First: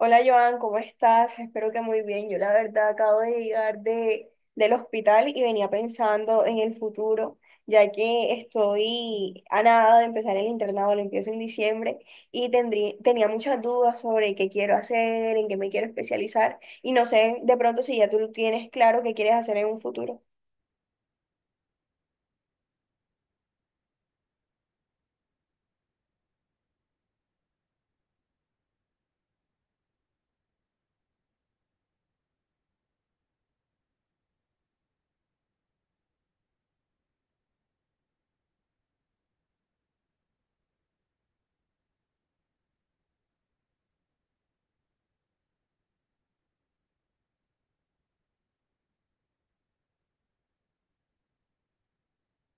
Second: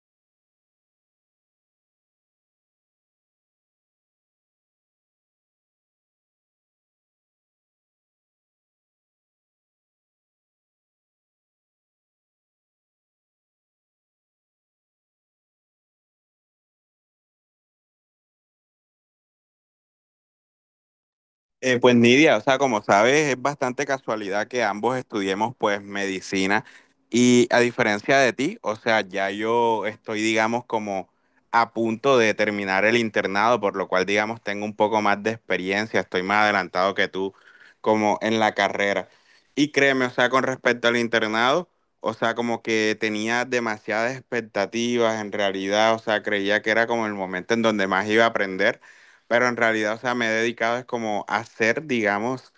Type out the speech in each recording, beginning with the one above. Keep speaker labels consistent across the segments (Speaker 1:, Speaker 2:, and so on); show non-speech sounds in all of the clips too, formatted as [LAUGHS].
Speaker 1: Hola Joan, ¿cómo estás? Espero que muy bien. Yo la verdad acabo de llegar del hospital y venía pensando en el futuro, ya que estoy a nada de empezar el internado, lo empiezo en diciembre y tenía muchas dudas sobre qué quiero hacer, en qué me quiero especializar y no sé de pronto si ya tú tienes claro qué quieres hacer en un futuro.
Speaker 2: Pues Nidia, o sea, como sabes, es bastante casualidad que ambos estudiemos pues medicina y a diferencia de ti, o sea, ya yo estoy, digamos, como a punto de terminar el internado, por lo cual, digamos, tengo un poco más de experiencia, estoy más adelantado que tú como en la carrera. Y créeme, o sea, con respecto al internado, o sea, como que tenía demasiadas expectativas en realidad, o sea, creía que era como el momento en donde más iba a aprender, pero en realidad, o sea, me he dedicado es como a ser, digamos,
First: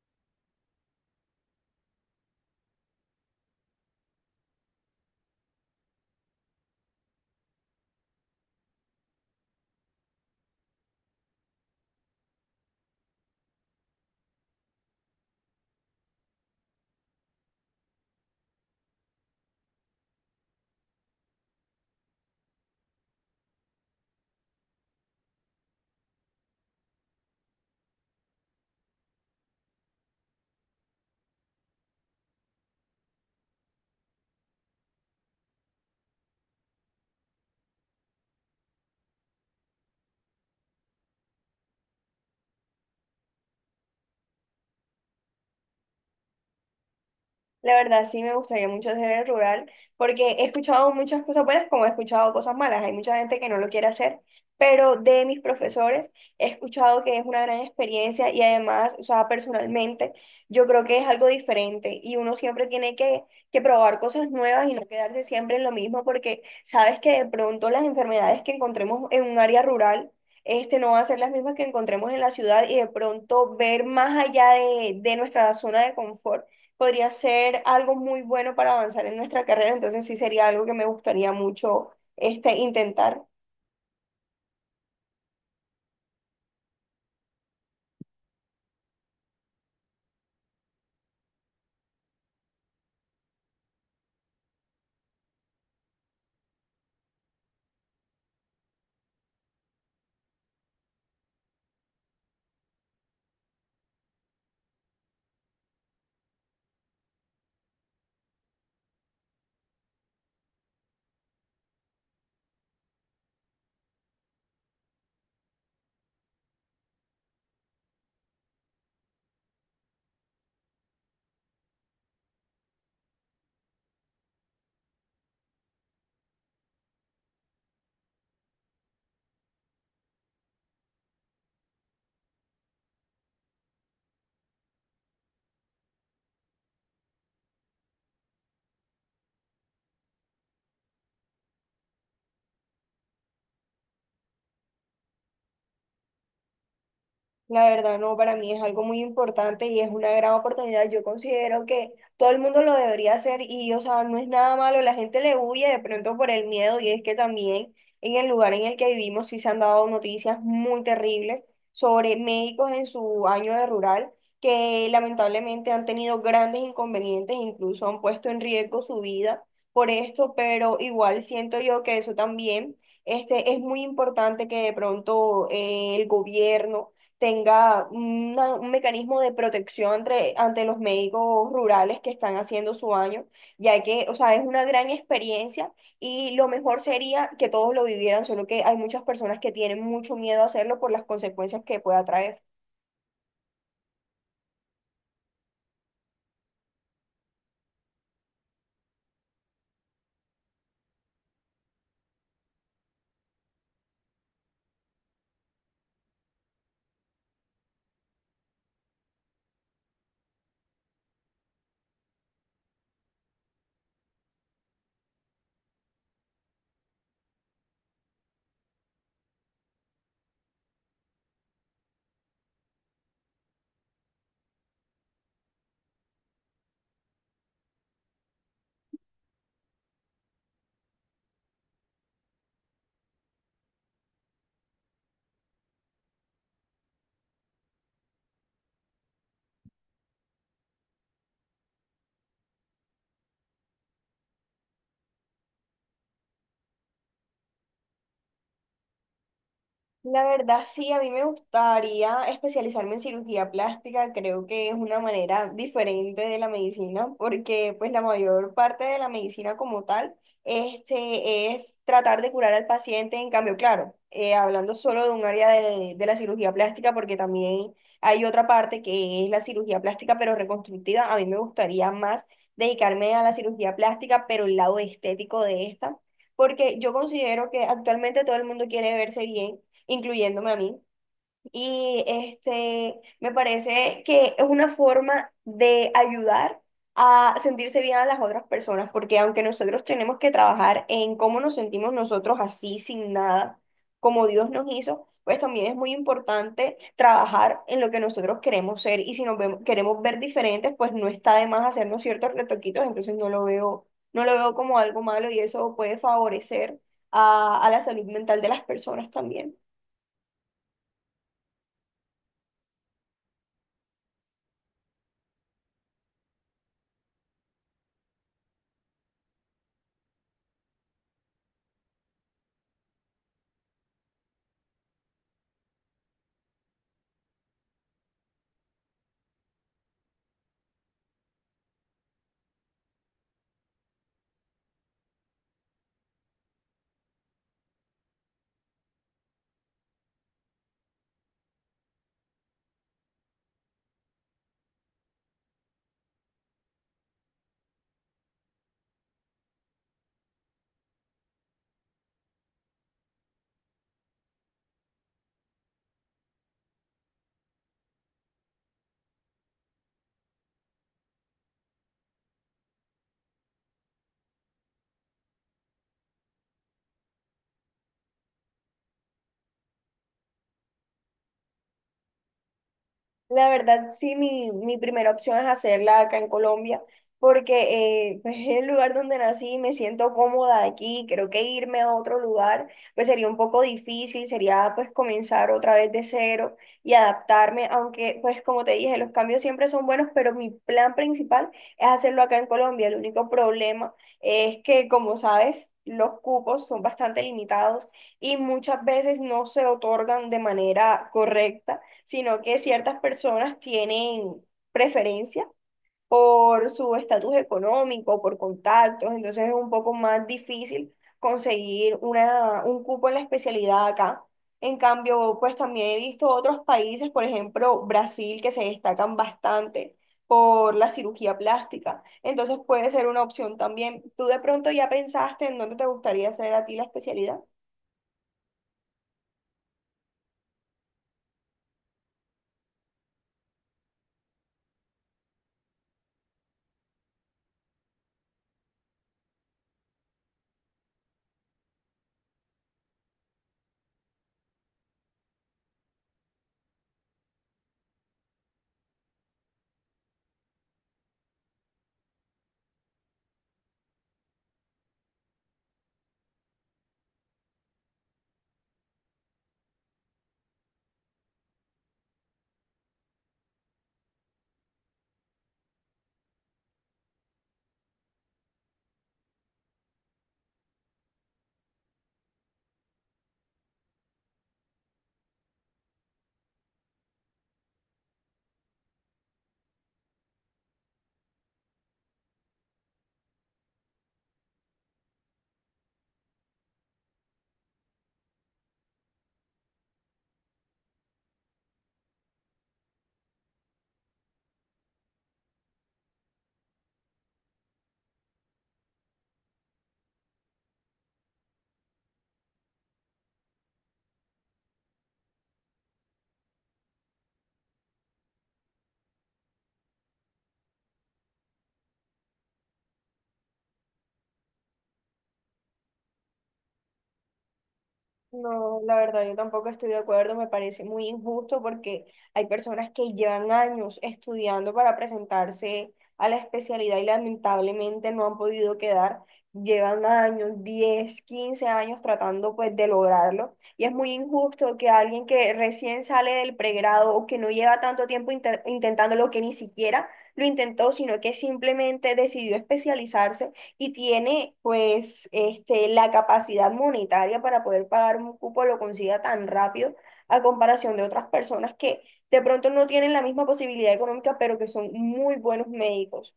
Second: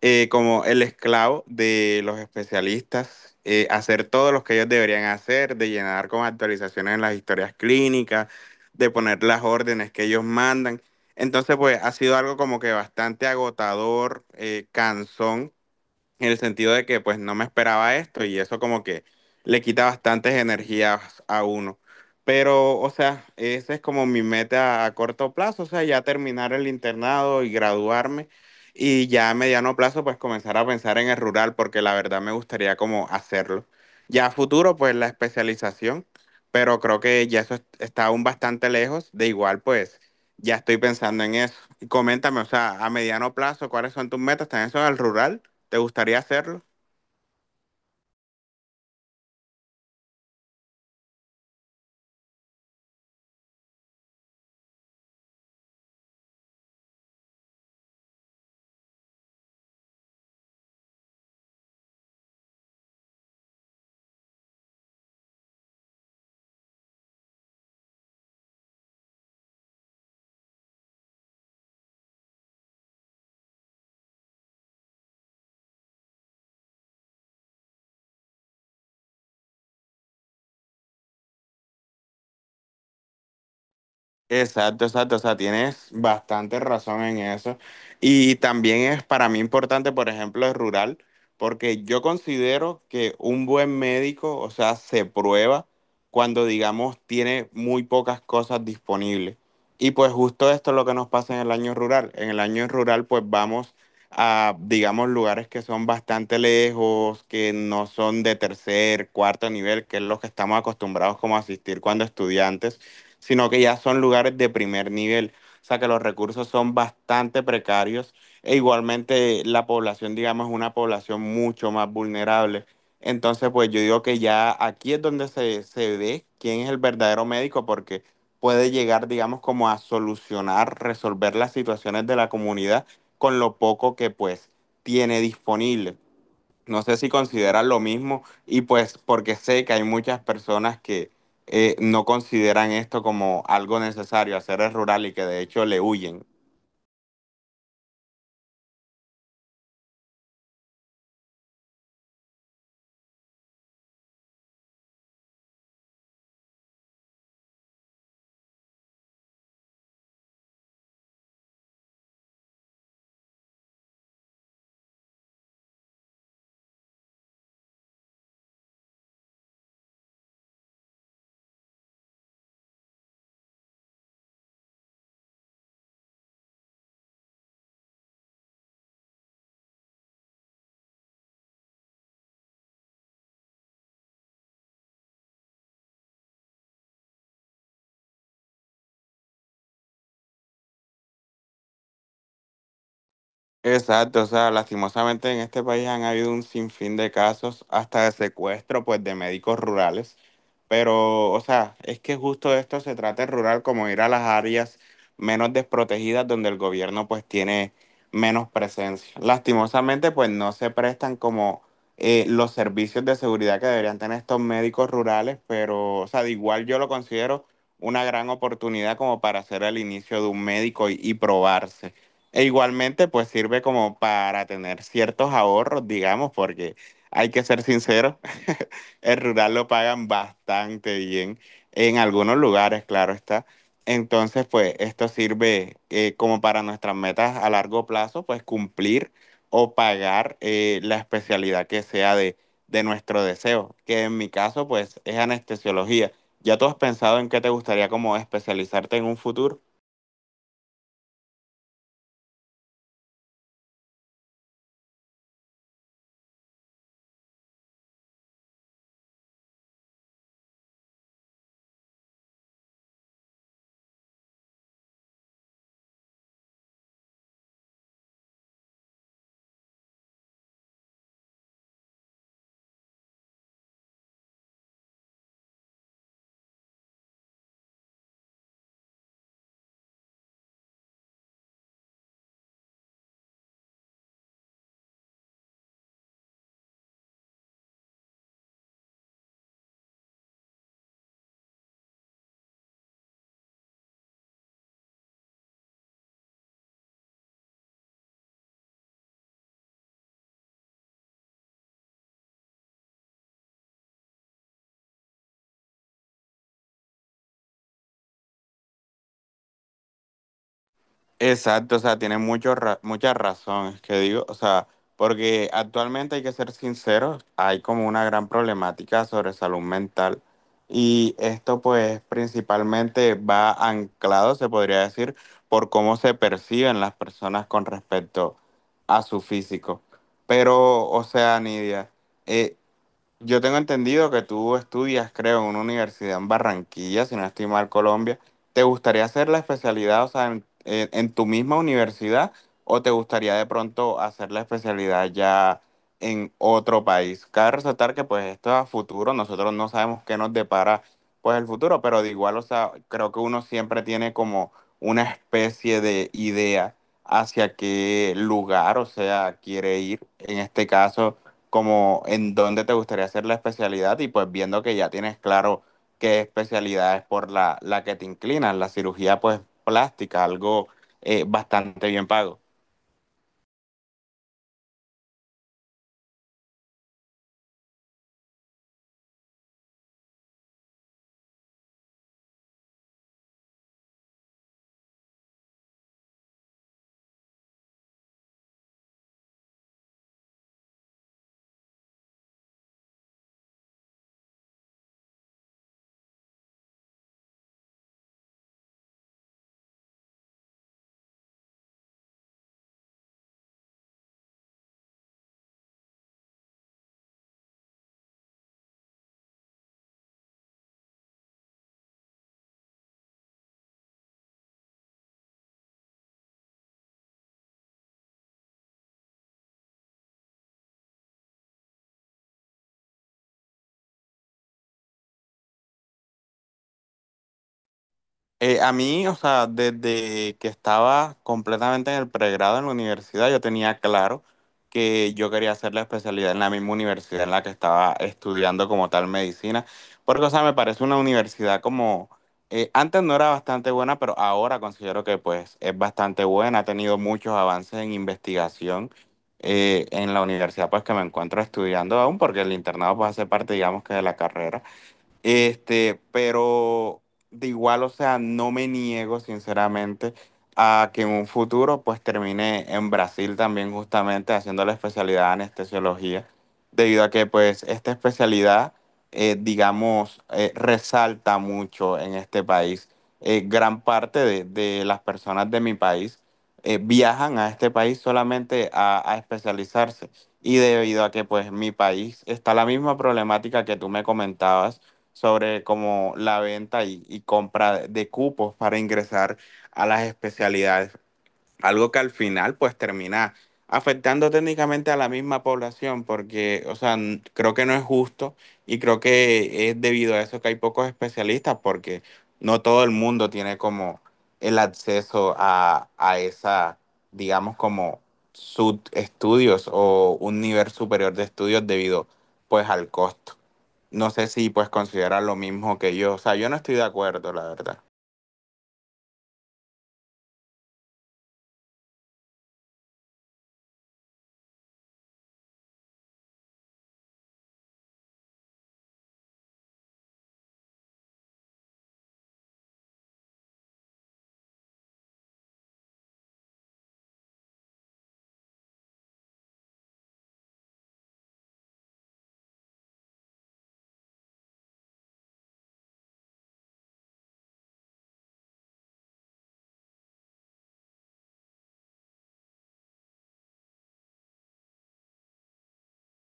Speaker 2: como el esclavo de los especialistas, hacer todo lo que ellos deberían hacer, de llenar con actualizaciones en las historias clínicas, de poner las órdenes que ellos mandan. Entonces, pues ha sido algo como que bastante agotador, cansón, en el sentido de que pues no me esperaba esto y eso como que le quita bastantes energías a uno. Pero, o sea, esa es como mi meta a corto plazo, o sea, ya terminar el internado y graduarme, y ya a mediano plazo pues comenzar a pensar en el rural porque la verdad me gustaría como hacerlo. Ya a futuro pues la especialización, pero creo que ya está aún bastante lejos, de igual pues ya estoy pensando en eso. Y coméntame, o sea, a mediano plazo, ¿cuáles son tus metas? ¿También son al rural? ¿Te gustaría hacerlo?
Speaker 1: La verdad, sí me gustaría mucho hacer el rural, porque he escuchado muchas cosas buenas como he escuchado cosas malas. Hay mucha gente que no lo quiere hacer, pero de mis profesores he escuchado que es una gran experiencia y además, o sea, personalmente, yo creo que es algo diferente y uno siempre que probar cosas nuevas y no quedarse siempre en lo mismo, porque sabes que de pronto las enfermedades que encontremos en un área rural, este, no van a ser las mismas que encontremos en la ciudad y de pronto ver más allá de nuestra zona de confort podría ser algo muy bueno para avanzar en nuestra carrera, entonces sí sería algo que me gustaría mucho este, intentar.
Speaker 2: Exacto, exacto, o sea, tienes bastante razón en eso. Y también es para mí importante, por ejemplo, el rural, porque yo considero que un buen médico, o sea, se prueba cuando, digamos, tiene muy pocas cosas disponibles. Y pues justo esto es lo que nos pasa en el año rural. En el año rural, pues vamos a, digamos, lugares que son bastante lejos, que no son de tercer, cuarto nivel, que es lo que estamos acostumbrados como a asistir cuando estudiantes, sino que ya son lugares de primer nivel. O sea que los recursos son bastante precarios e igualmente la población, digamos, es una población mucho más vulnerable. Entonces, pues yo digo que ya aquí es donde se ve quién es el verdadero médico porque puede llegar, digamos, como a solucionar, resolver las situaciones de la comunidad con lo poco que pues tiene disponible. No sé si consideran lo mismo y pues porque sé que hay muchas personas que no consideran esto como algo necesario, hacer el rural y que de hecho le huyen.
Speaker 1: La verdad, no, para mí es algo muy importante y es una gran oportunidad. Yo considero que todo el mundo lo debería hacer y, o sea, no es nada malo. La gente le huye de pronto por el miedo y es que también en el lugar en el que vivimos sí se han dado noticias muy terribles sobre médicos en su año de rural que lamentablemente han tenido grandes inconvenientes, incluso han puesto en riesgo su vida por esto, pero igual siento yo que eso también, este, es muy importante que de pronto el gobierno tenga un mecanismo de protección ante los médicos rurales que están haciendo su año, ya que, o sea, es una gran experiencia y lo mejor sería que todos lo vivieran, solo que hay muchas personas que tienen mucho miedo a hacerlo por las consecuencias que pueda traer.
Speaker 2: Exacto, o sea, lastimosamente en este país han habido un sinfín de casos, hasta de secuestro, pues, de médicos rurales. Pero, o sea, es que justo de esto se trata el rural, como ir a las áreas menos desprotegidas donde el gobierno, pues, tiene menos presencia. Lastimosamente, pues, no se prestan como los servicios de seguridad que deberían tener estos médicos rurales, pero, o sea, de igual yo lo considero una gran oportunidad como para hacer el inicio de un médico y probarse. E igualmente, pues sirve como para tener ciertos ahorros, digamos, porque hay que ser sinceros, [LAUGHS] el rural lo pagan bastante bien en algunos lugares, claro está. Entonces, pues esto sirve como para nuestras metas a largo plazo, pues cumplir o pagar la especialidad que sea de nuestro deseo, que en mi caso, pues es anestesiología. ¿Ya tú has pensado en qué te gustaría como especializarte en un futuro?
Speaker 1: La verdad, sí, a mí me gustaría especializarme en cirugía plástica, creo que es una manera diferente de la medicina, porque pues la mayor parte de la medicina como tal, este, es tratar de curar al paciente, en cambio, claro, hablando solo de un área de la cirugía plástica, porque también hay otra parte que es la cirugía plástica, pero reconstructiva, a mí me gustaría más dedicarme a la cirugía plástica, pero el lado estético de esta, porque yo considero que actualmente todo el mundo quiere verse bien incluyéndome a mí. Y este, me parece que es una forma de ayudar a sentirse bien a las otras personas, porque aunque nosotros tenemos que trabajar en cómo nos sentimos nosotros así, sin nada, como Dios nos hizo, pues también es muy importante trabajar en lo que nosotros queremos ser. Y si queremos ver diferentes, pues no está de más hacernos ciertos retoquitos, entonces no lo veo como algo malo y eso puede favorecer a la salud mental de las personas también.
Speaker 2: Exacto, o sea, tiene mucha razón, es que digo, o sea, porque actualmente hay que ser sinceros, hay como una gran problemática sobre salud mental, y esto pues principalmente va anclado, se podría decir, por cómo se perciben las personas con respecto a su físico. Pero, o sea, Nidia, eh, yo tengo entendido que tú estudias, creo, en una universidad en Barranquilla, si no estoy mal, Colombia. ¿Te gustaría hacer la especialidad, o sea, en tu misma universidad, o te gustaría de pronto hacer la especialidad ya en otro país? Cabe resaltar que pues esto es a futuro, nosotros no sabemos qué nos depara pues el futuro, pero de igual, o sea, creo que uno siempre tiene como una especie de idea hacia qué lugar, o sea, quiere ir. En este caso, como en dónde te gustaría hacer la especialidad y pues viendo que ya tienes claro qué especialidad es por la que te inclinas, la cirugía pues plástica, algo bastante bien pago.
Speaker 1: La verdad, sí, mi primera opción es hacerla acá en Colombia, porque [LAUGHS] pues, es el lugar donde nací, me siento cómoda aquí, creo que irme a otro lugar pues sería un poco difícil, sería pues comenzar otra vez de cero y adaptarme, aunque pues como te dije, los cambios siempre son buenos, pero mi plan principal es hacerlo acá en Colombia. El único problema es que, como sabes, los cupos son bastante limitados y muchas veces no se otorgan de manera correcta sino que ciertas personas tienen preferencia por su estatus económico, por contactos, entonces es un poco más difícil conseguir un cupo en la especialidad acá. En cambio, pues también he visto otros países, por ejemplo, Brasil, que se destacan bastante por la cirugía plástica. Entonces puede ser una opción también. ¿Tú de pronto ya pensaste en dónde te gustaría hacer a ti la especialidad?
Speaker 2: A mí, o sea, desde que estaba completamente en el pregrado en la universidad, yo tenía claro que yo quería hacer la especialidad en la misma universidad en la que estaba estudiando como tal medicina, porque, o sea, me parece una universidad como, antes no era bastante buena, pero ahora considero que pues es bastante buena, ha tenido muchos avances en investigación en la universidad pues que me encuentro estudiando aún, porque el internado pues hace parte, digamos que de la carrera. Este, pero de igual, o sea, no me niego sinceramente a que en un futuro pues termine en Brasil también justamente haciendo la especialidad de anestesiología, debido a que pues esta especialidad, digamos, resalta mucho en este país. Gran parte de las personas de mi país viajan a este país solamente a especializarse y debido a que pues mi país está la misma problemática que tú me comentabas sobre como la venta y compra de cupos para ingresar a las especialidades, algo que al final pues termina afectando técnicamente a la misma población porque, o sea, creo que no es justo y creo que es debido a eso que hay pocos especialistas porque no todo el mundo tiene como el acceso a esa, digamos, como subestudios o un nivel superior de estudios debido pues al costo. No sé si pues consideran lo mismo que yo, o sea, yo no estoy de acuerdo, la verdad.
Speaker 1: No, la verdad, yo tampoco estoy de acuerdo, me parece muy injusto porque hay personas que llevan años estudiando para presentarse a la especialidad y lamentablemente no han podido quedar, llevan años, 10 15 años tratando pues de lograrlo y es muy injusto que alguien que recién sale del pregrado o que no lleva tanto tiempo intentándolo, que ni siquiera lo intentó, sino que simplemente decidió especializarse y tiene pues este, la capacidad monetaria para poder pagar un cupo, lo consiga tan rápido a comparación de otras personas que de pronto no tienen la misma posibilidad económica, pero que son muy buenos médicos.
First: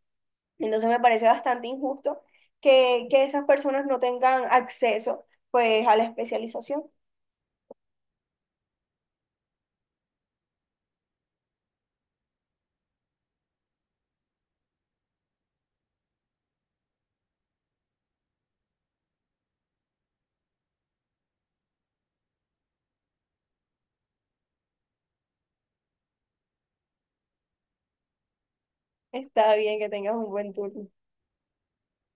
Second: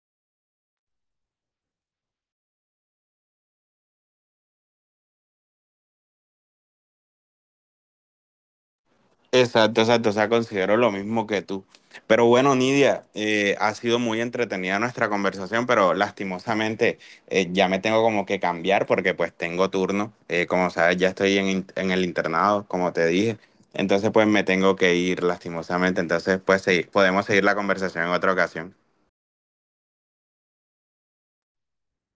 Speaker 1: Entonces me parece bastante injusto que esas personas no tengan acceso pues a la especialización.
Speaker 2: Exacto, exacto, o sea, considero lo mismo que tú. Pero bueno, Nidia, ha sido muy entretenida nuestra conversación, pero lastimosamente ya me tengo como que cambiar porque pues tengo turno. Como sabes, ya estoy en, en el internado, como te dije. Entonces pues me tengo que ir lastimosamente. Entonces pues podemos seguir la conversación en otra ocasión.
Speaker 1: Está bien que tengas un buen turno.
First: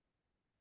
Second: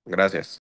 Speaker 2: Gracias.